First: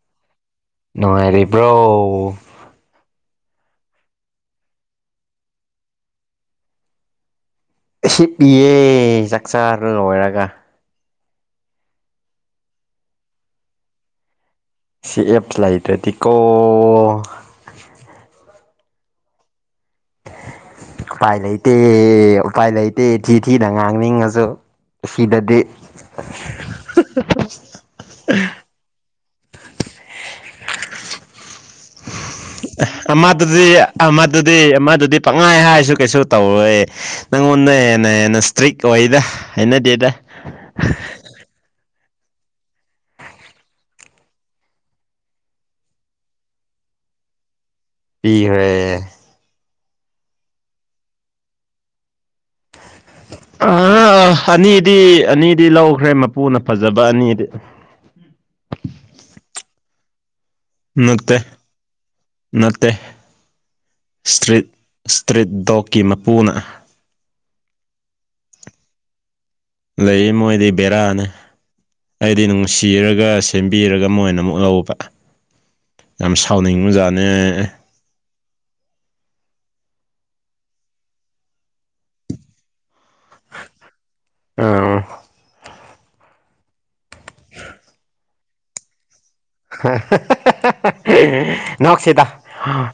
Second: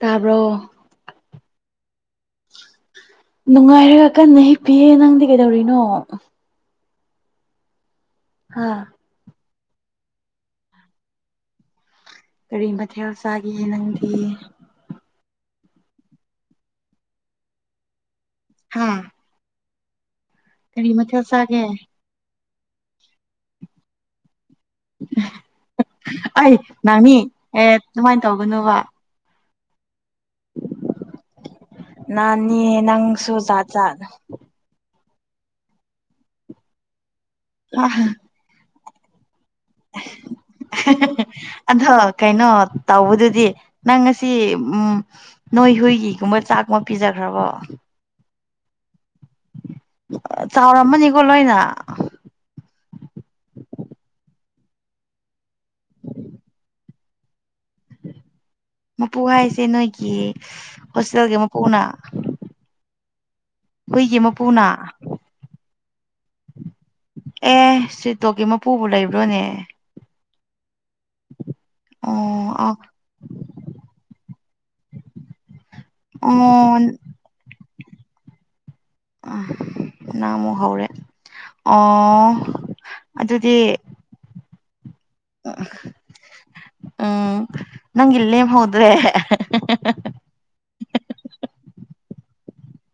ꯇꯥꯕ꯭ꯔꯣ ꯅꯨꯡꯉꯥꯏꯔꯤꯕ꯭ꯔꯣ ꯅꯨꯡꯉꯥꯏꯔꯒ ꯀꯟꯅ ꯍꯤꯞꯄꯤꯌꯦ ꯅꯪꯗꯤ ꯀꯩꯗꯧꯔꯤꯅꯣ ꯍꯤꯞꯄꯤꯌꯦ ꯍꯥ ꯆꯥꯛꯆꯥ ꯂꯣꯏꯔꯒ ꯀꯔꯤ ꯃꯊꯦꯜ ꯆꯥꯒꯦ ꯅꯪꯗꯤ ꯁꯤ ꯑꯦꯞꯁ ꯂꯩꯇ꯭ꯔꯗꯤꯀꯣ ꯍꯥ ꯀꯔꯤ ꯃꯊꯦꯜ ꯎꯄꯥꯏ ꯆꯥꯒꯦ ꯂꯩꯇꯦ ꯎꯄꯥꯏ ꯂꯩꯇꯦ ꯊꯤ ꯊꯤꯅ ꯉꯥꯡꯅꯤꯡꯉꯁꯨ ꯁꯤꯗꯗꯤ ꯑꯩ ꯅꯪꯅꯤ ꯑꯦ ꯑꯗꯨꯃꯥꯏ ꯇꯧꯒꯅꯣꯕ ꯅꯥꯅꯤ ꯅꯪꯁꯨ ꯑꯃꯥꯗꯨꯗꯤ ꯖꯥꯠ ꯖꯥꯠ ꯑꯃꯠ ꯑꯗꯨꯗꯤ ꯑꯃꯗꯨꯗꯤ ꯄꯪꯉꯥꯏ ꯍꯥꯏꯁꯨ ꯀꯩꯁꯨ ꯇꯧꯔꯣꯏ ꯅꯪꯉꯣꯟꯗ ꯍꯦꯟꯅ ꯍꯦꯟꯅ ꯇ꯭ꯔꯤꯛ ꯑꯣꯏꯗ ꯍꯩꯅꯗꯦꯗ ꯑꯗꯣ ꯀꯩꯅꯣ ꯇꯧꯕꯗꯨꯗꯤ ꯅꯪ ꯉꯁꯤ ꯎꯝ ꯅꯣꯏ ꯍꯨꯏꯒꯤꯒꯨꯝꯕ ꯆꯥꯛꯃ ꯄꯤꯖꯈ꯭ꯔꯕꯣ ꯄꯤꯒ꯭ꯔꯦ ꯆꯥꯎꯔꯝꯃꯅꯤꯀꯣ ꯂꯣꯏꯅ ꯑ ꯑꯅꯤꯗꯤ ꯑꯅꯤꯗꯤ ꯂꯧꯈ꯭ꯔꯦ ꯃꯄꯨꯅ ꯐꯖꯕ ꯑꯅꯤꯗꯤ ꯃꯄꯨ ꯍꯥꯏꯁꯦ ꯅꯣꯏꯒꯤ ꯅꯠꯇꯦ ꯍꯣꯁꯇꯦꯜꯒꯤ ꯃꯄꯨꯛꯅ ꯅꯠꯇꯦ ꯃꯄꯨꯅ ꯏꯁꯇ꯭ꯔꯤꯠ ꯏꯁꯇ꯭ꯔꯤꯠ ꯗꯣꯛꯀꯤ ꯃꯄꯨꯅ ꯑꯦ ꯏꯁꯇ꯭ꯔ꯭ꯤꯠ ꯗꯣꯛꯀꯤ ꯃꯄꯨꯕꯨ ꯂꯩꯕ꯭ꯔꯣꯅꯦ ꯂꯩ ꯃꯣꯏꯗꯤ ꯕꯦꯔꯥꯅꯤ ꯑꯩꯗꯤ ꯑꯣ ꯑ ꯅꯨꯡꯁꯤꯔꯒ ꯁꯦꯝꯕꯤꯔꯒ ꯃꯣꯏꯅ ꯑꯃꯨꯛ ꯂꯧꯕ ꯌꯥꯝ ꯑꯣ ꯁꯥꯎꯅꯤꯡꯕꯖꯥꯠꯅꯦ ꯑ ꯅꯪ ꯑꯃꯨꯛ ꯍꯧꯔꯦ ꯑꯣ ꯑꯗꯨꯗꯤ [unintelligible] ꯎꯝ ꯅꯪꯒꯤ ꯂꯦꯝꯍꯧꯗ꯭ꯔꯦ [unintelligible] ꯅꯣꯛꯁꯤꯗ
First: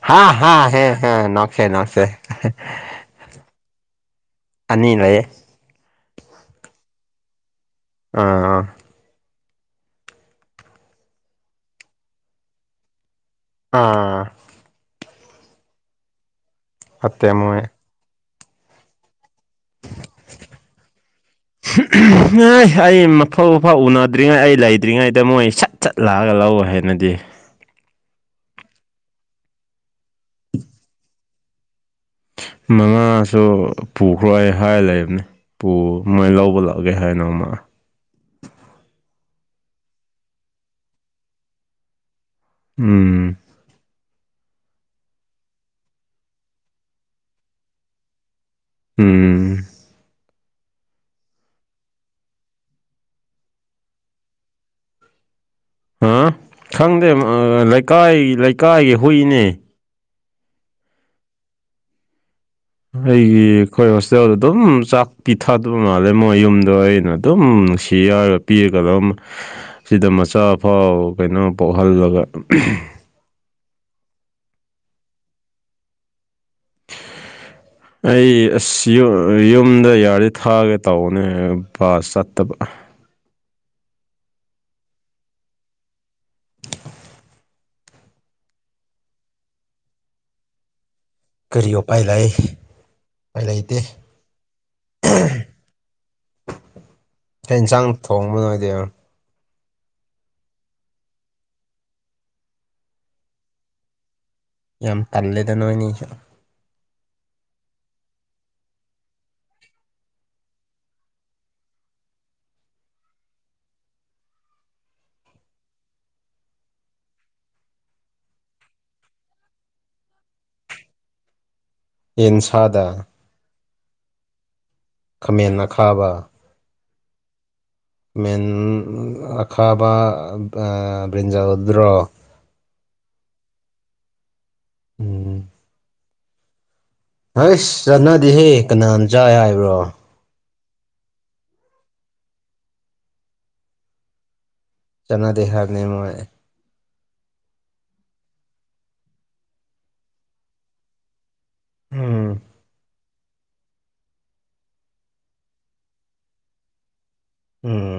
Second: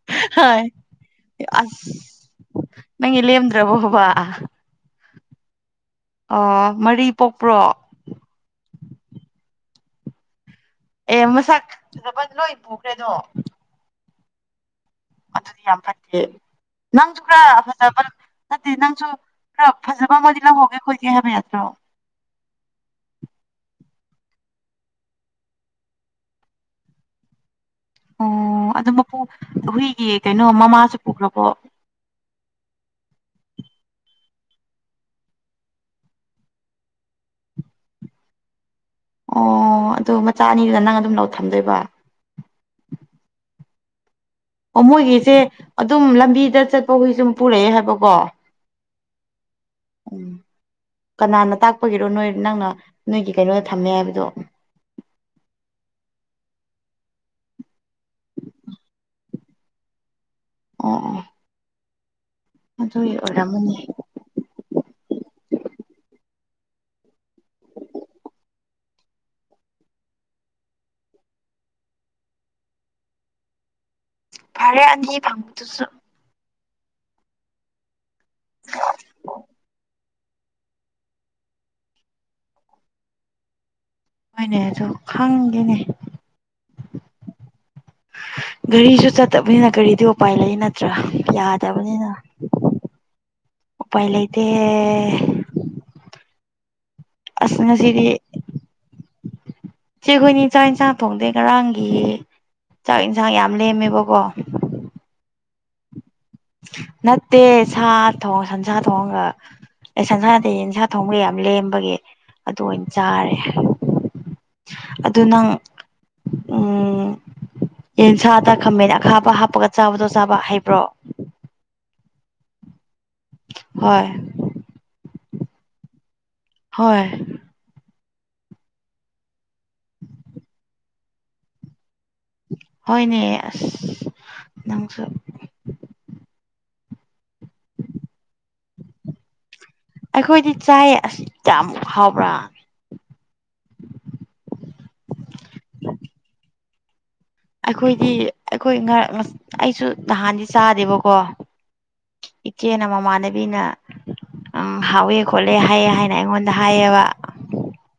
ꯍꯥ ꯍꯥ ꯍꯣꯏ ꯍꯦ ꯍꯦ ꯅꯣꯛꯁꯦ ꯑꯁ ꯅꯣꯛꯁꯦ ꯅꯪꯒꯤ ꯂꯦꯝꯗ꯭ꯔꯕꯣꯕ ꯑꯅꯤ ꯂꯩꯌꯦ ꯑ ꯃꯔꯤ ꯄꯣꯛꯄ꯭ꯔꯣ ꯑꯥ ꯑ ꯑꯦ ꯃꯁꯛ ꯐꯖꯕꯗꯤ ꯂꯣꯏ ꯄꯨꯈ꯭ꯔꯦꯗꯣ ꯑꯥ ꯑꯗꯨꯗꯤ ꯌꯥꯝ ꯐꯠꯇꯦ ꯅꯪꯁꯨ ꯐꯠꯇꯦ ꯃꯣꯏ ꯈꯔ ꯐꯖꯕ ꯅꯠꯇꯦ ꯅꯪꯁꯨ ꯈꯔ ꯐꯖꯕ ꯑꯃꯗꯤ ꯂꯧꯍꯧꯒꯦ ꯈꯣꯠꯀꯦ ꯍꯥꯏꯕ ꯌꯥꯗ꯭ꯔꯣ ꯉꯥꯏ ꯑꯩ ꯃꯐꯧ ꯃꯐꯥꯎ ꯎꯅꯗ꯭ꯔꯤꯉꯩ ꯑꯩ ꯂꯩꯗ꯭ꯔꯤꯉꯩꯗ ꯃꯣꯏ ꯁꯠ ꯆꯠ ꯂꯥꯛꯑꯒ ꯂꯧ ꯍꯥꯏꯅꯗꯤ ꯑꯣ ꯑꯗꯨ ꯃꯄꯨ ꯍꯨꯏꯒꯤ ꯀꯩꯅꯣ ꯃꯃꯥꯁꯨ ꯄꯨꯈ꯭ꯔꯕꯣ ꯃꯉꯥꯁꯨ ꯄꯨꯈ꯭ꯔꯣ ꯑꯩ ꯍꯥꯏ ꯂꯩꯕꯅꯤ ꯄꯨ ꯃꯣꯏ ꯂꯧꯕ ꯂꯥꯛꯑꯒꯦ ꯍꯥꯏꯅꯃ ꯑꯣ ꯑꯗꯨ ꯃꯆꯥ ꯑꯅꯤꯒ ꯅꯪ ꯑꯗꯨꯝ ꯂꯧ ꯊꯝꯗꯣꯏꯕ ꯎꯝ ꯑꯣ ꯃꯣꯏꯒꯤꯁꯦ ꯑꯗꯨꯝ ꯂꯝꯕꯤꯗ ꯆꯠꯄ ꯍꯨꯏꯁꯨꯝ ꯄꯨꯔꯛꯑꯦ ꯍꯥꯏꯕꯀꯣ ꯎꯝ ꯀꯅꯥꯅ ꯇꯥꯛꯄꯒꯤꯔꯣ ꯅꯣꯏ ꯅꯪꯅ ꯅꯣꯏꯒꯤ ꯀꯩꯅꯣꯗ ꯊꯝꯃꯦ ꯍꯥꯏꯕꯗꯣ ꯑ ꯈꯪꯗꯦ ꯂꯩꯀꯥꯏ ꯂꯩꯀꯥꯏꯒꯤ ꯍꯨꯏꯅꯦ ꯑꯣ ꯑꯣ ꯑꯗꯨꯒꯤ ꯑꯩꯒꯤ ꯑꯣꯏꯔꯝꯃꯅꯤ ꯈꯣꯏꯁ ꯆꯆꯧꯗ [inaudible] ꯑꯗꯨꯝ ꯆꯥꯛ ꯄꯤꯊꯗꯕ ꯃꯥꯜꯂꯦ ꯃꯣꯏ ꯌꯨꯝꯗꯣ ꯑꯩꯅ ꯑꯗꯨꯝ ꯅꯨꯡꯁꯤ ꯌꯥꯔꯒ ꯄꯤꯔꯒ ꯑꯗꯨꯝ ꯁꯤꯗ ꯃꯆꯥ ꯐꯥꯎ ꯀꯩꯅꯣ ꯄꯣꯛꯍꯜꯂꯒ ꯐꯔꯦ ꯑꯅꯤ ꯐꯪꯉꯤꯗꯨꯁꯨ ꯑꯩ ꯑꯁ ꯌꯨꯝꯗ ꯌꯥꯔꯤꯗꯤ ꯊꯥꯒꯦ ꯇꯧꯕꯅꯦ ꯕꯥꯁ ꯆꯠꯇꯕ ꯍꯣꯏꯅꯦ ꯑꯗꯨ ꯈꯪꯗꯦꯅꯦ ꯒꯥꯔꯤꯁꯨ ꯆꯠꯇꯕꯅꯤꯅ ꯒꯥꯔꯤꯗꯤ ꯎꯄꯥꯏ ꯂꯩ ꯅꯠꯇ꯭ꯔꯥ ꯀꯔꯤ ꯎꯄꯥꯏ ꯌꯥꯗꯕꯅꯤꯅ ꯂꯩ ꯎꯄꯥꯏ ꯂꯩꯇꯦ ꯎꯄꯥꯏ ꯂꯩꯇꯦ ꯑꯁ ꯌꯦꯟꯁꯥꯡ ꯉꯁꯤꯗꯤ ꯊꯣꯡꯕ ꯅꯣꯏ ꯅꯣꯏꯗꯦ ꯢꯆꯦꯈꯣꯏꯅꯤ ꯆꯥꯛ ꯏꯟꯁꯥꯡ ꯊꯣꯡꯗꯦ ꯉꯔꯥꯡꯒꯤ ꯆꯥꯛ ꯏꯟꯁꯥꯡ ꯌꯥꯝ ꯂꯦꯝꯃꯦꯕꯀꯣ ꯌꯥꯝ ꯇꯜꯂꯦꯗ ꯅꯣꯏꯅꯤꯁꯨ ꯅꯠꯇꯦ ꯁꯥ ꯊꯣꯡ ꯁꯟꯁꯥ ꯊꯣꯡꯒ ꯑꯦ ꯁꯟꯁꯥ ꯌꯦꯟꯁꯥ ꯊꯣꯡꯉꯥ ꯌꯥꯝ ꯂꯦꯝꯕꯒꯤ ꯑꯗꯨ ꯑꯣꯏꯅ ꯆꯥꯔꯦ ꯑꯗꯨ ꯅꯪ ꯎꯝ ꯌꯦꯟꯁꯥꯗ ꯈꯝꯃꯦꯟ ꯑꯈꯥꯕ ꯍꯥꯞꯄꯒ ꯆꯥꯕꯗꯣ ꯆꯥꯕ ꯍꯩꯕ꯭ꯔꯣ ꯌꯦꯟꯁꯥꯗ ꯍꯣꯏ ꯈꯥꯃꯦꯟ ꯑꯈꯥꯕ ꯍꯣꯏ ꯃꯦꯟ ꯑꯈꯥꯕ ꯕ꯭ꯔꯤꯟꯖꯥꯜꯗꯨꯔꯣ ꯍꯣꯢꯅꯦ ꯑꯁ ꯅꯪꯁꯨ ꯎꯝ ꯍꯁ ꯆꯅꯗꯦꯍꯦ ꯀꯅꯥꯅ ꯆꯥꯏ ꯍꯥꯏꯕ꯭ꯔꯣ ꯑꯩꯈꯣꯏꯗꯤ ꯆꯥꯏ ꯑꯁꯤ ꯌꯥꯝ ꯍꯥꯎꯕ꯭ꯔꯥ ꯆꯅꯥꯗꯦ ꯍꯥꯥꯢꯕꯅꯦ ꯃꯣꯢ ꯑꯩꯈꯣꯏꯗꯤ ꯑꯩꯈꯣꯏ ꯑꯩꯁꯨ ꯅꯍꯥꯟꯗꯤ ꯆꯥꯗꯦꯕꯀꯣ ꯎꯝ ꯏꯆꯦꯅ ꯃꯃꯥꯟꯅꯕꯤꯅ ꯎꯝ ꯍꯥꯎꯋꯦ ꯈꯣꯠꯂꯦ ꯍꯥꯏꯑꯦ ꯍꯥꯏꯅ ꯑꯩꯉꯣꯟꯗ ꯍꯥꯏꯑꯦꯕ ꯎꯝ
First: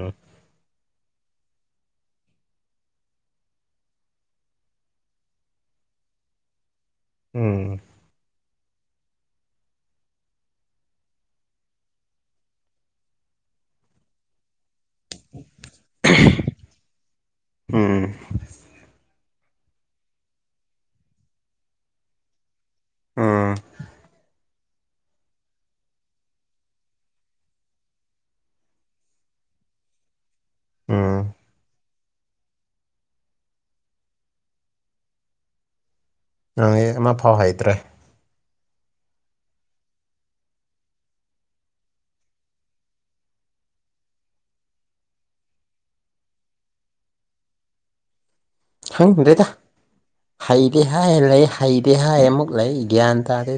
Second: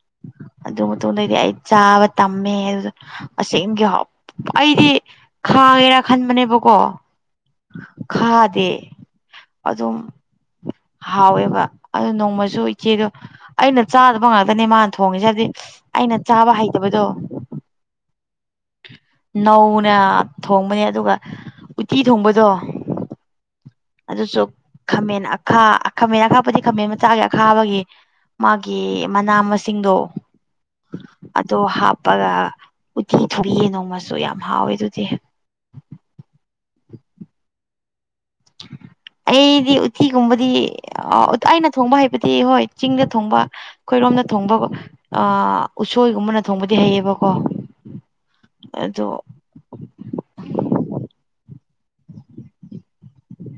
ꯑꯗꯨ ꯃꯇꯨꯡꯗꯗꯤ ꯑꯩ ꯆꯥꯕ ꯇꯝꯃꯦ ꯑꯗꯨꯗ ꯑꯁꯦꯡꯒꯤ ꯑꯩꯗꯤ ꯈꯥꯡꯉꯦꯔꯥ ꯈꯟꯕꯅꯦꯕꯀꯣ ꯎꯝ ꯈꯥꯗꯦ ꯑꯗꯨꯝ ꯍꯥꯎꯋꯦꯕ ꯑꯗꯨ ꯅꯣꯡꯃꯁꯨ ꯏꯆꯦꯗꯣ ꯑꯩꯅ ꯆꯥꯗꯕ ꯉꯥꯛꯇꯅꯦ ꯃꯥ ꯊꯣꯡꯉꯦꯁꯤ ꯍꯥꯏꯗꯤ ꯑꯩꯅ ꯆꯥꯕ ꯍꯩꯇꯕꯗꯣ ꯎꯝ ꯅꯧꯅ ꯊꯣꯡꯕꯅꯦ ꯑꯗꯨꯒ ꯎꯠꯇꯤ ꯊꯣꯡꯕꯗꯣ ꯎꯝ ꯑꯗꯨꯁꯨ ꯈꯥꯃꯦꯟ ꯥ ꯈꯥꯃꯦꯟ ꯑꯈꯥꯄꯗꯤ ꯈꯥꯃꯦꯟ ꯃꯆꯥꯒꯤ ꯑꯈꯥꯕꯒꯤ ꯃꯥꯒꯤ ꯃꯅꯥ ꯃꯁꯤꯡꯗꯣ ꯎꯝ ꯑꯗꯣ ꯍꯥꯞꯄꯒ ꯎꯠꯇꯤ ꯊꯣꯡꯉꯦ ꯅꯣꯡꯃꯁꯨ ꯌꯥꯝ ꯍꯥꯎꯋꯦ ꯑꯗꯨꯗꯤ ꯅꯥꯩ ꯑꯃ ꯐꯥꯎ ꯍꯩꯇ꯭ꯔꯦ [inaudible] [unintelligible] ꯑꯩꯗꯤ ꯎꯠꯇꯤꯒꯨꯝꯕꯗꯤ ꯑꯩꯅ ꯊꯣꯡꯕ ꯍꯥꯏꯕꯗꯤ ꯍꯣꯏ ꯆꯤꯡꯗ ꯊꯣꯡꯕ ꯑꯩꯈꯣꯏꯔꯣꯝꯗ ꯊꯣꯡꯕ ꯑ ꯎꯁꯣꯏꯒꯨꯝꯕꯅ ꯊꯣꯡꯕꯗꯤ ꯍꯩꯌꯦꯕꯀꯣ ꯑꯗꯣ ꯈꯪꯗꯦꯗ ꯍꯩꯇꯦ ꯍꯥꯏ ꯂꯩ ꯍꯩꯇꯦ ꯍꯥꯏ ꯑꯃꯨꯛ ꯂꯩ ꯒ꯭ꯌꯥꯟ ꯇꯥꯗꯦ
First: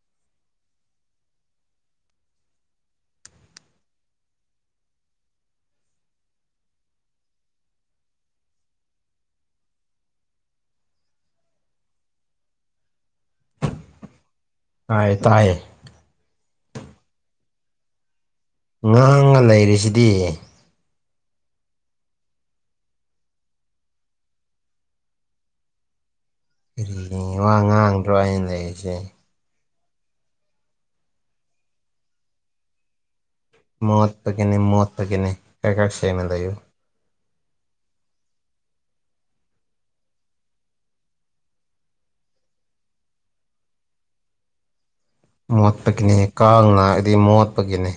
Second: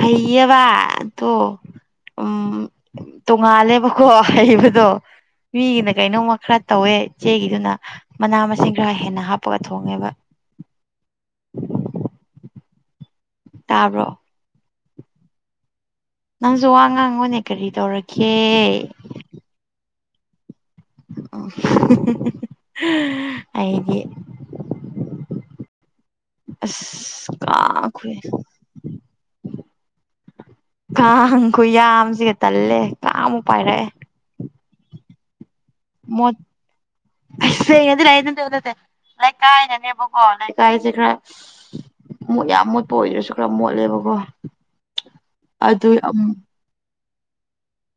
ꯍꯩꯌꯦꯕ ꯑꯇꯣ ꯎꯝ ꯇꯣꯡꯉꯥꯜꯂꯦꯕꯀꯣ ꯍꯩꯕꯗꯣ ꯃꯤꯒꯤꯅ ꯀꯩꯅꯣꯝꯃ ꯈꯔ ꯇꯧꯋꯦ ꯏꯆꯦꯒꯤꯗꯨꯅ ꯃꯅꯥ ꯃꯁꯤꯡ ꯈꯔ ꯍꯦꯟꯅ ꯍꯥꯞꯄꯒ ꯊꯣꯡꯉꯦꯕ ꯇꯥꯕꯔꯣ ꯇꯥꯏ ꯇꯥꯏꯌꯦ ꯅꯪꯁꯨ ꯋꯥ ꯉꯥꯡꯉꯣꯅꯦ ꯀꯔꯤ ꯇꯧꯔꯀꯦ ꯉꯥꯡꯉꯥ ꯂꯩꯔꯤꯁꯤꯗꯤ ꯑꯣ ꯍꯥꯏꯗꯤ ꯑꯁ ꯀꯔꯤ ꯋꯥ ꯉꯥꯡꯕ꯭ꯔꯣ ꯀꯥꯈ꯭ꯔꯦ ꯑꯩꯅ ꯂꯩꯔꯤꯁꯦ ꯀꯥꯡ ꯈꯨ ꯌꯥꯝꯁꯤꯒ ꯇꯜꯂꯦ ꯀꯥꯡꯃꯨꯛ ꯄꯥꯏꯔꯛꯦ ꯃ ꯃ ꯄꯅꯦ ꯀ ꯀ ꯂꯩꯨ ꯑꯗꯨ꯭ꯔꯅꯂꯦ ꯂꯥꯏꯛ ꯀꯥꯏꯅꯅꯦꯕꯀꯣ ꯂꯥꯏꯛ ꯀꯥꯏꯁꯤꯦ ꯈ ꯃꯨꯠ ꯌꯥꯝ ꯃꯣꯠꯄ ꯑꯣꯏꯗꯔꯁꯨ ꯈꯔ ꯃꯣꯠꯂꯦꯕꯀꯣ ꯑꯗꯨ ꯃꯣꯠꯄꯒꯤꯅꯤ ꯀꯥꯡꯅꯅꯥ ꯍꯥꯏꯗꯤ ꯃꯣꯠꯄꯒꯤꯅꯤ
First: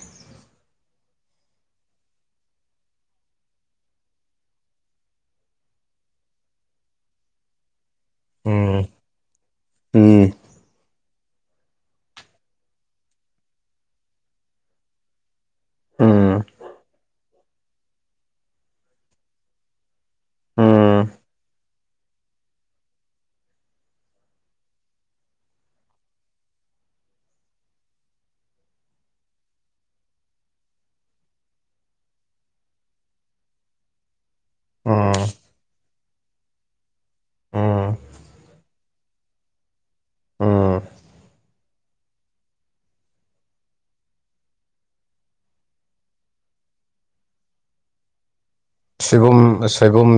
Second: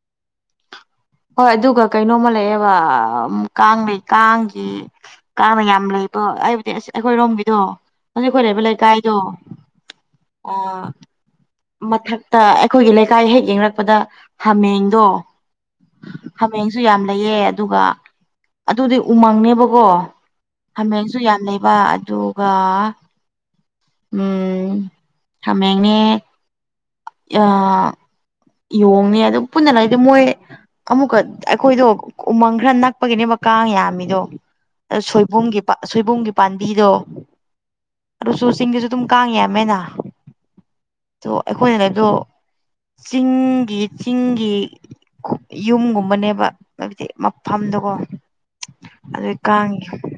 ꯍꯣꯏ ꯑꯗꯨꯒ ꯀꯩꯅꯣꯝꯃ ꯂꯩꯌꯦꯕ ꯀꯥꯡ ꯂꯩꯩ ꯀꯥꯡꯒꯤ ꯀꯥꯡꯅ ꯌꯥꯝ ꯂꯩꯕ ꯑꯩꯕꯨꯗꯤ ꯑꯁ ꯑꯩꯈꯣꯏꯔꯣꯝꯒꯤꯗꯣ ꯍꯧꯖꯤꯛꯈꯣꯏ ꯂꯩꯕ ꯎꯝ ꯂꯩꯀꯥꯏꯗꯣ ꯎꯝ ꯑ ꯃꯊꯛꯇ ꯑꯩꯈꯣꯏꯒꯤ ꯂꯩꯀꯥꯏ ꯍꯦꯛ ꯌꯦꯡꯂꯡꯔꯛꯄꯗ ꯍꯥꯃꯦꯡꯗꯣ ꯎꯝ ꯍꯥꯃꯦꯡꯁꯨ ꯌꯥꯝ ꯂꯩꯌꯦ ꯑꯗꯨꯒ ꯑꯗꯨꯗꯤ ꯎꯃꯪꯅꯦꯕꯀꯣ ꯍꯥꯃꯦꯡꯁꯨ ꯌꯥꯝ ꯂꯩꯕ ꯑꯗꯨꯒ ꯎꯝ ꯈꯃꯦꯡꯅꯦ ꯑ ꯌꯦꯣꯡꯅꯤ ꯑꯗꯨ ꯄꯨꯟꯅ ꯂꯩꯗꯤ ꯃꯣꯏ ꯑꯃꯨꯛꯀ ꯑꯩꯈꯣꯏꯗꯣ ꯎꯃꯪ ꯈꯔ ꯅꯛꯄꯒꯤꯅꯦꯕ ꯀꯥꯡ ꯌꯥꯝꯃꯤꯗꯣ ꯎꯝ ꯎꯝ ꯁꯣꯏꯕꯨꯝꯒꯤ ꯁꯣꯏꯕꯨꯝꯒꯤ ꯄꯥꯝꯕꯤꯗꯣ ꯎꯝ ꯑꯗꯨꯨꯁꯨ ꯆꯤꯡꯗꯁꯨ ꯑꯗꯨꯝ ꯀꯥꯡꯥꯡꯉꯦ ꯌꯥꯝꯃꯦꯅ ꯎꯝ ꯑꯗꯣ ꯑꯩꯈꯣꯏꯅ ꯂꯩꯗꯣ ꯆꯤꯡꯒꯤ ꯆꯤꯡꯒꯤ ꯌꯨꯝꯒꯨꯝꯕꯅꯦꯕ ꯍꯥꯏꯕꯗꯤ ꯃꯐꯝꯗꯨꯀꯣ ꯁꯣꯏꯕꯨꯝ ꯁꯣꯏꯕꯨꯝ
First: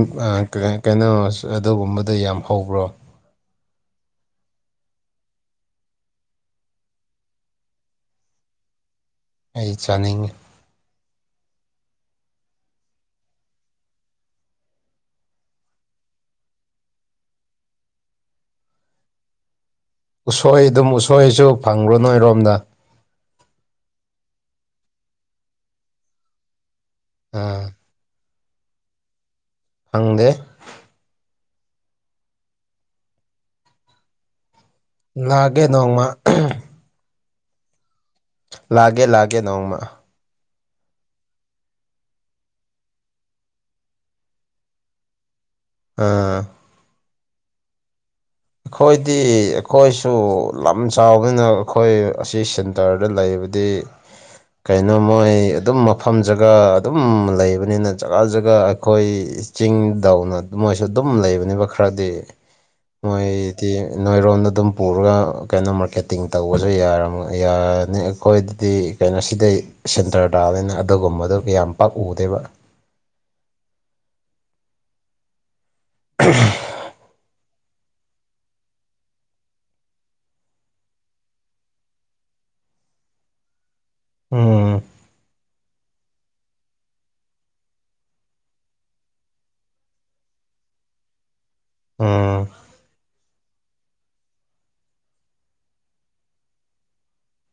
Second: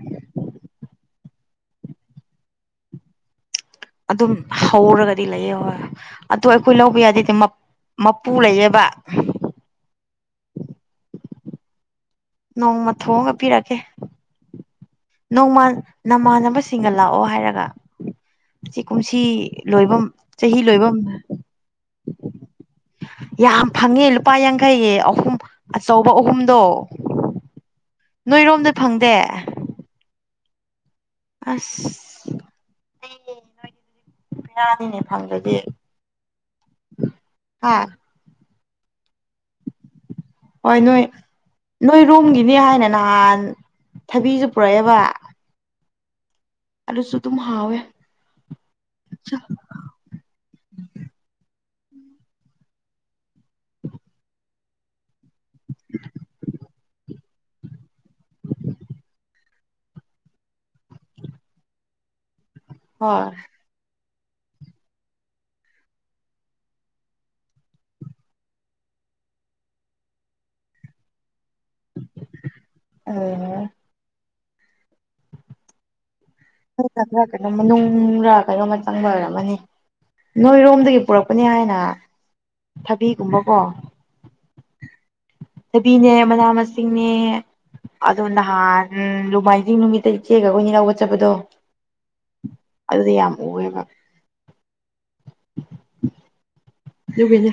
ꯀꯩꯅꯣ ꯑꯗꯨꯒꯨꯝꯕꯗ ꯌꯥꯝ ꯍꯧꯕ꯭ꯔꯣ ꯑꯗꯨꯝ ꯍꯧꯔꯒꯗꯤ ꯂꯩꯌꯦ ꯍꯣꯏ ꯑꯗ ꯑꯩꯈꯣꯏ ꯂꯧꯕ ꯌꯥꯗꯦꯗꯤ ꯃꯄꯨ ꯂꯩꯌꯦꯕ ꯑꯩ ꯆꯥꯅꯤꯡꯏꯤ ꯅꯣꯡꯃ ꯊꯣꯡꯑꯉ ꯄꯤꯔꯛꯀꯦ ꯅꯣꯡꯃꯥꯟ ꯅꯃꯥꯟꯅꯕꯁꯤꯡꯒ ꯂꯥꯛꯑꯣ ꯍꯥꯏꯔꯒ ꯁꯤ ꯀꯨꯝꯁꯤ ꯂꯣꯏꯕ ꯆꯍꯤ ꯎꯁꯣꯏ ꯂꯣꯏꯕ ꯑꯗꯨꯝ ꯎꯁꯣꯏꯁꯨ ꯐꯪꯈ꯭ꯔꯨ ꯅꯣꯏꯔꯣꯝꯗ ꯌꯥꯝ ꯐꯪꯉꯦ ꯂꯨꯄꯥ ꯌꯥꯡꯈꯩꯌꯦ ꯑꯍꯨꯝ ꯑꯆꯧꯕ ꯑꯍꯨꯝꯗꯣ ꯎꯥ ꯅꯣꯏꯔꯣꯝꯗ ꯐꯪꯗꯦ ꯐꯪꯗꯦ ꯑꯁ ꯑꯩ ꯅꯣꯏꯒꯤꯗꯤ ꯄꯔꯥꯗꯤꯅꯦ ꯂꯅꯥꯒꯦ ꯅꯣꯡꯃ ꯍꯥꯥ ꯂꯦ ꯂꯦ ꯅꯥꯎꯃ ꯍꯣꯏ ꯅꯣꯏ ꯅꯣꯏ ꯔꯨꯝꯝꯒꯤꯅꯦ ꯍꯥꯏꯅ ꯅꯍꯥꯟ ꯊꯕꯤꯁꯨ ꯄꯨꯔꯛꯑꯦꯕ ꯑꯥ ꯑꯂꯁꯨ ꯑꯗꯨꯝ ꯍꯥꯎꯋꯦ ꯑꯩꯈꯣꯏꯗꯤ ꯑꯩꯈꯣꯏꯁꯨ ꯂꯝ ꯆꯥꯎꯕꯅ ꯑꯩꯈꯣꯏ ꯑꯁꯤ ꯁꯦꯟꯇꯔꯗ ꯂꯩꯕꯗꯤ ꯀꯩꯅꯣ ꯃꯣꯏ ꯑꯗꯨꯝ ꯃꯐꯝ ꯖꯒꯥ ꯑꯗꯨꯝ ꯂꯩꯕꯅꯤꯅ ꯖꯒꯥ ꯖꯒꯥ ꯑꯩꯈꯣꯏ ꯆꯤꯡꯗꯧꯅ ꯃꯣꯏꯁꯨ ꯑꯗꯨꯝ ꯂꯩꯕꯅꯦꯕ ꯈꯔꯗꯤ ꯃꯣꯏ ꯍꯣꯏ ꯗꯤ ꯅꯣꯏꯔꯣꯟꯗ ꯑꯗꯨꯝ ꯄꯨꯔꯒ ꯀꯩꯅꯣ ꯃꯥꯔꯀꯦꯇꯤꯡ ꯇꯧꯕꯁꯨ ꯌꯥꯔ ꯌꯥꯅꯤ ꯑꯩꯈꯣꯏꯗꯗꯤ ꯀꯩꯅꯣ ꯁꯤꯗꯩ ꯁꯦꯟꯇꯔ ꯇꯥꯕꯅꯤꯅ ꯑꯗꯨꯒꯨꯝꯕꯗꯨ ꯌꯥꯝ ꯄꯥꯛꯎꯗꯦꯕ ꯑ [unintelligible] [inaudible] ꯑꯩꯣꯏꯅ ꯈꯔ ꯀꯩꯅꯣꯝ ꯃꯅꯨꯡꯗ ꯀꯩꯅꯣꯝꯃ ꯆꯪꯕ ꯑꯣꯏꯔꯝꯃꯅꯤ ꯅꯣꯏꯔꯣꯝꯗꯒꯤ ꯄꯨꯔꯛꯄꯅꯤ ꯍꯥꯏꯅ ꯊꯕꯤꯒꯨꯝꯕꯀꯣ ꯎꯝ ꯊꯥꯕꯤꯅꯦ ꯃꯅꯥ ꯃꯁꯤꯡꯅꯦ꯫ ꯑꯗꯣ ꯅꯍꯥꯟ ꯅꯨꯃꯥꯏꯖꯤꯡ ꯅꯨꯃꯤꯠꯇ ꯏꯆꯦꯒꯈꯣꯏꯅꯤ ꯂꯧꯒ ꯆꯠꯄꯗꯣ꯫ ꯎꯝ ꯑꯗꯨꯗꯤ ꯌꯥꯝ ꯎꯑꯦꯕ꯫ ꯑꯗꯨꯒꯤ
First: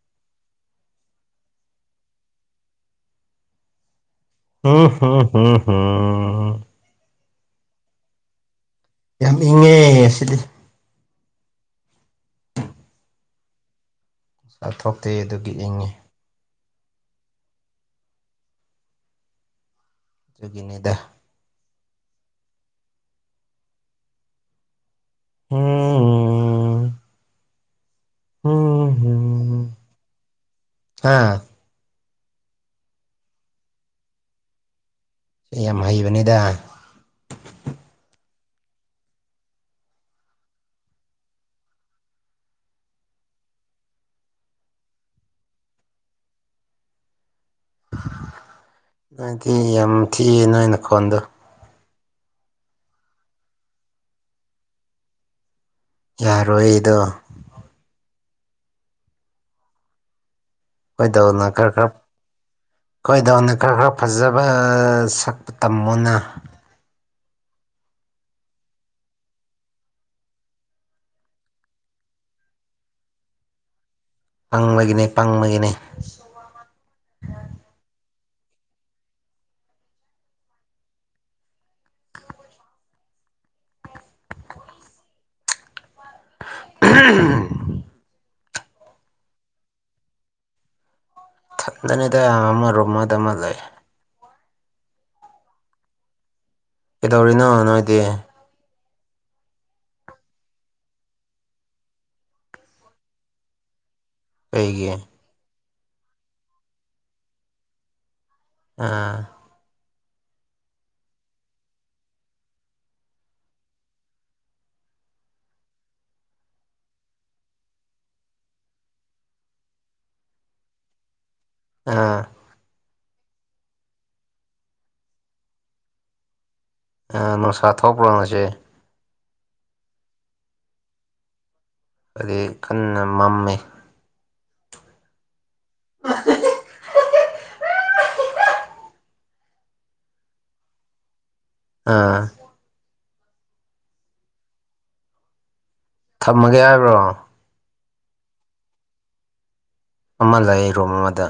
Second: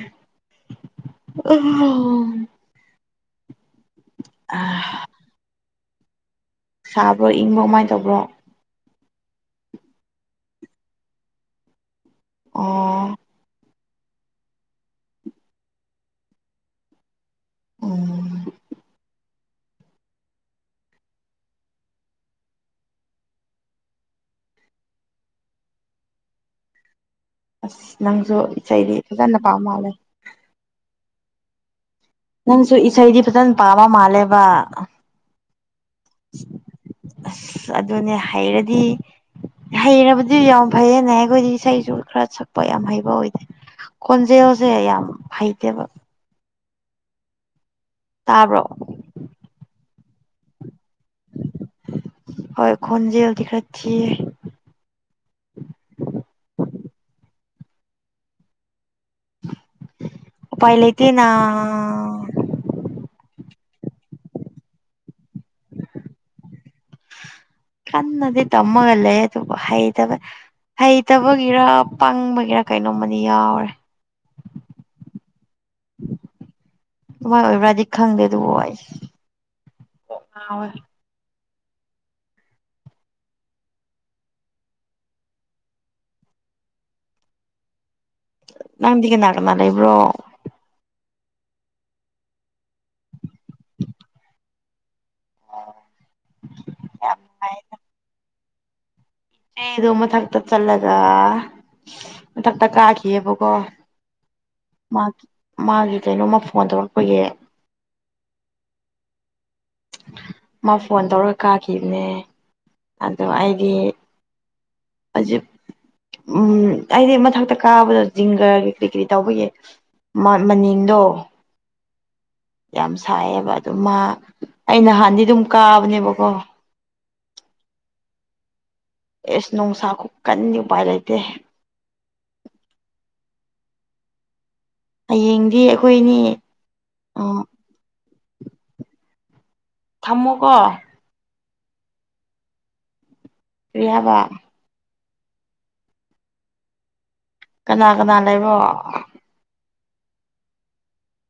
[unintelligible] [unintelligible] ꯁꯥꯕ꯭ꯔꯣ ꯏꯪꯕ꯭ꯔꯣ ꯀꯃꯥꯏꯅ ꯇꯧꯕ꯭ꯔꯣ꯫ ꯌꯥꯝ ꯏꯪꯉꯦ ꯑꯁꯤꯗꯤ꯫ ꯑꯣ꯫ ꯆꯥꯊꯣꯛꯇꯦ ꯑꯗꯨꯒꯤ ꯏꯪꯉꯤ꯫ ꯑꯣ꯫ ꯑꯗꯨꯨꯒꯤꯅꯤꯗ꯫ [unintelligible] ꯑꯁ ꯅꯪꯁꯨ ꯏꯁꯩꯗꯤ ꯐꯖꯅ ꯄꯥꯝ ꯃꯥꯜꯂꯦ꯫ ꯍꯥꯥ꯫ ꯅꯪꯁꯨ ꯏꯁꯩꯗꯤ ꯐꯖꯅ ꯄꯥꯕ ꯃꯥꯜꯂꯦꯕ꯫ ꯌꯥꯝ ꯍꯩꯕꯅꯤꯗ꯫ ꯑꯁ ꯑꯗꯨꯅꯦ ꯍꯩꯔꯗꯤ꯫ ꯍꯩꯔꯕꯗꯤ ꯌꯥꯝ ꯐꯩꯌꯦꯅꯦ ꯑꯩꯈꯣꯏꯗꯤ ꯏꯁꯩꯁꯨ ꯈꯔ ꯁꯛꯄ ꯌꯥꯝ ꯍꯩꯕ ꯑꯣꯏꯗꯦ꯫ ꯀꯣꯟꯖꯦꯜꯁꯦ ꯌꯥꯝ ꯍꯩꯇꯦꯕ꯫ ꯇꯥꯕ꯭ꯔꯣ꯫ ꯅꯪꯗꯤ ꯌꯥꯝ ꯊꯤꯌꯦ ꯅꯣꯏ ꯅꯈꯣꯟꯗꯨ꯫ ꯍꯣꯏ ꯈꯣꯟꯖꯦꯜꯗꯤ ꯈꯔ ꯊꯤꯌꯦ꯫ ꯌꯥꯔꯣꯏꯗꯣ꯫ ꯎꯄꯥꯏ ꯂꯩꯇꯦ ꯅ꯫ ꯑꯩꯈꯣꯏꯗꯅ ꯈꯔ ꯈꯔ ꯐꯖꯕ ꯁꯛꯄ ꯇꯝꯃꯣꯅ꯫ ꯀꯟꯅꯗꯤ ꯇꯃꯒ ꯂꯩꯌꯦ ꯑꯗꯨꯕꯨ ꯍꯩꯇꯕ ꯍꯩꯇꯕꯒꯤꯔ ꯄꯪꯕꯒꯤꯔ ꯀꯩꯅꯣꯝꯃꯗꯤ ꯌꯥꯎꯔꯦ꯫ ꯄꯪꯕꯒꯤꯅꯦ ꯄꯪꯕꯒꯤꯅꯦ꯫ ꯑꯗꯨꯃꯥꯏ ꯑꯣꯏꯕ꯭ꯔꯗꯤ ꯈꯪꯗꯦ ꯑꯗꯨꯕꯨ ꯀꯣꯛ ꯉꯥꯎꯌꯦ꯫ [unintelligible] ꯅꯪꯗꯤ ꯀꯅ ꯀꯥꯅꯥ ꯂꯩꯕ꯭ꯔꯣ꯫ ꯊꯟꯗꯅꯤꯗ ꯑꯃ ꯔꯨꯝꯃꯗꯥ ꯂꯩ꯫ ꯌꯥꯝ ꯀꯩꯗꯧꯔꯤꯅꯣ ꯅꯨꯡꯉꯥꯏꯇ꯭ꯔꯦ ꯅꯣꯏꯗꯤ꯫ ꯑꯩꯗꯣ ꯃꯊꯛꯇ ꯆꯠꯂꯒ ꯃꯊꯛꯇ ꯀꯥꯈꯤꯌꯦꯕꯀꯣ꯫ ꯀꯩꯒꯤ ꯃꯥꯒꯤ ꯃꯥꯒꯤ ꯀꯩꯅꯣꯃ ꯐꯣꯟ ꯇꯧꯔꯛꯄꯒꯤ꯫ ꯑꯥ ꯃꯥ ꯐꯣꯟ ꯇꯧꯔꯒ ꯀꯥꯈꯤꯕꯅꯦ ꯑꯗꯣ ꯑꯩꯗꯤ ꯍꯧꯖꯤꯛ ꯎꯝ ꯑꯩꯗꯤ ꯃꯊꯛꯇ ꯀꯥꯕꯗꯣ ꯖꯤꯡꯒꯔ ꯀꯔꯤ ꯀꯔꯤ ꯇꯧꯕꯒꯦ ꯃꯥꯠ ꯃꯅꯤꯡꯗꯣ꯫ ꯑꯥ꯫ ꯌꯥꯝ ꯁꯥꯏꯌꯦꯕ ꯑꯗꯨ ꯃꯥ ꯑꯩ ꯅꯍꯥꯟꯗꯤ ꯑꯗꯨꯝ ꯀꯥꯕꯅꯦꯕꯀꯣ꯫ ꯑꯥ ꯅꯨꯡꯁꯥ ꯊꯣꯛꯄ꯭ꯔꯣ ꯉꯥꯁꯤ꯫ ꯑꯦꯁ ꯅꯨꯡꯁꯥ ꯈꯨ ꯀꯟꯅꯗꯤ ꯎꯄꯥꯏ ꯂꯩꯇꯦ꯫ ꯍꯥꯏꯗꯤ ꯀꯟꯅ ꯃꯝꯃꯤ꯫ ꯍꯌꯦꯡꯗꯤ ꯑꯩꯈꯣꯏꯅꯤ ꯎꯝ ꯊꯝꯃꯣꯀꯣ꯫ ꯑꯥ꯫ ꯀꯔꯤ ꯍꯥꯏꯕ꯫ ꯊꯝꯃꯒꯦ ꯍꯥꯏꯕ꯭ꯔꯣ꯫ ꯀꯅꯥ ꯀꯅꯥ ꯂꯩꯕꯣ ꯑꯃ ꯂꯩ ꯔꯨꯝ ꯑꯃꯗ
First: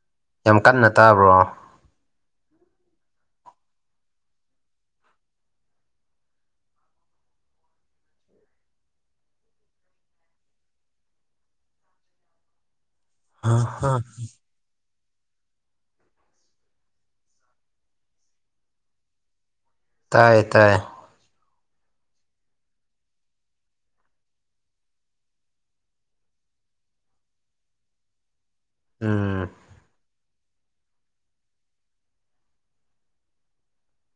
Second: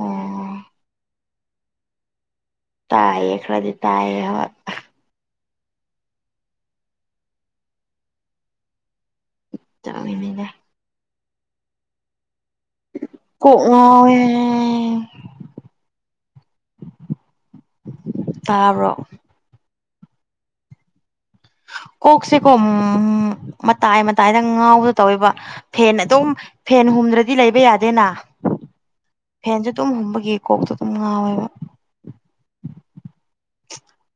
ꯑꯣ ꯌꯥꯝ ꯀꯟꯅ ꯇꯥꯕ꯭ꯔꯣ ꯇꯌꯦ ꯑꯦꯈꯔꯗꯤ ꯇꯑꯌꯦ ꯍꯣꯏ ꯇꯅꯤꯗ ꯀꯉꯦ ꯇꯥꯔꯣ ꯇꯥꯏꯌꯦ ꯇꯥꯏꯌꯦ ꯀꯣꯛꯁꯤꯦꯀꯣ ꯃꯇꯥꯏ ꯃꯇꯥꯏꯗ ꯉꯥꯎꯗ ꯇꯧꯋꯦꯕ ꯐꯦꯟ ꯑꯗꯨꯝ ꯐꯦꯟ ꯍꯨꯝꯗ꯭ꯔꯗꯤ ꯂꯩꯕ ꯌꯥꯗꯦꯅ ꯎꯝ ꯐꯦꯟꯁꯨ ꯑꯗꯨꯝ ꯍꯨꯝꯕꯒꯤ ꯀꯣꯛꯇꯣ ꯑꯗꯨꯝ ꯉꯥꯎꯋꯦꯕ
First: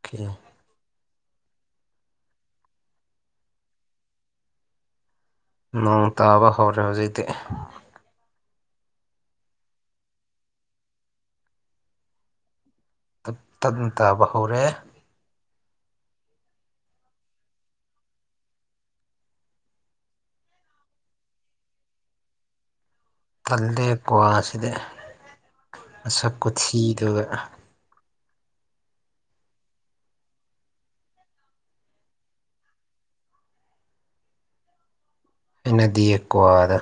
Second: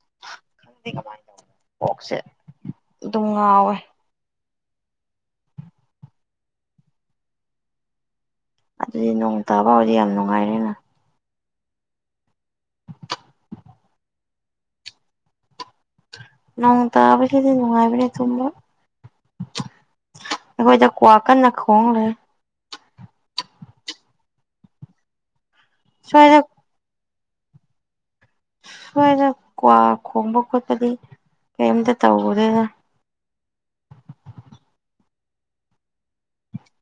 ꯀꯔꯣ ꯑꯣꯛꯁꯦ ꯑꯗꯨꯝ ꯉꯥꯎꯋꯦ ꯅꯣꯡ ꯇꯥꯕ ꯍꯧꯔꯦ ꯍꯧꯖꯤꯛꯇꯤ ꯑꯗꯨꯗꯤ ꯅꯣꯡ ꯇꯥꯕꯥꯎꯗꯤ ꯌꯥꯝ ꯅꯨꯡꯉꯥꯏꯔꯦꯅ ꯇꯞ ꯇꯞꯅ ꯇꯥꯕ ꯍꯧꯔꯦ ꯅꯣꯡ ꯇꯥꯕꯒꯤꯗꯤ ꯅꯨꯡꯉꯥꯏꯕ꯭ꯔꯥ ꯊꯨꯝꯕ ꯑꯩꯈꯣꯏꯗ ꯀ꯭ꯋꯥ ꯀꯟꯅ ꯈꯣꯡꯈ꯭ꯔꯦ ꯇꯜꯂꯦ ꯀ꯭ꯋꯥꯁꯤꯗ ꯁ꯭ꯋꯥꯏꯗ ꯃꯁꯛꯀꯨꯊꯤꯗꯨꯒ ꯁ꯭ꯋꯥꯏꯗ ꯀ꯭ꯋꯥ ꯈꯣꯡꯕ ꯈꯣꯠꯄꯗꯤ ꯀꯔꯤꯝꯇ ꯇꯧꯗꯦꯅ ꯏꯗꯤꯋꯥꯗ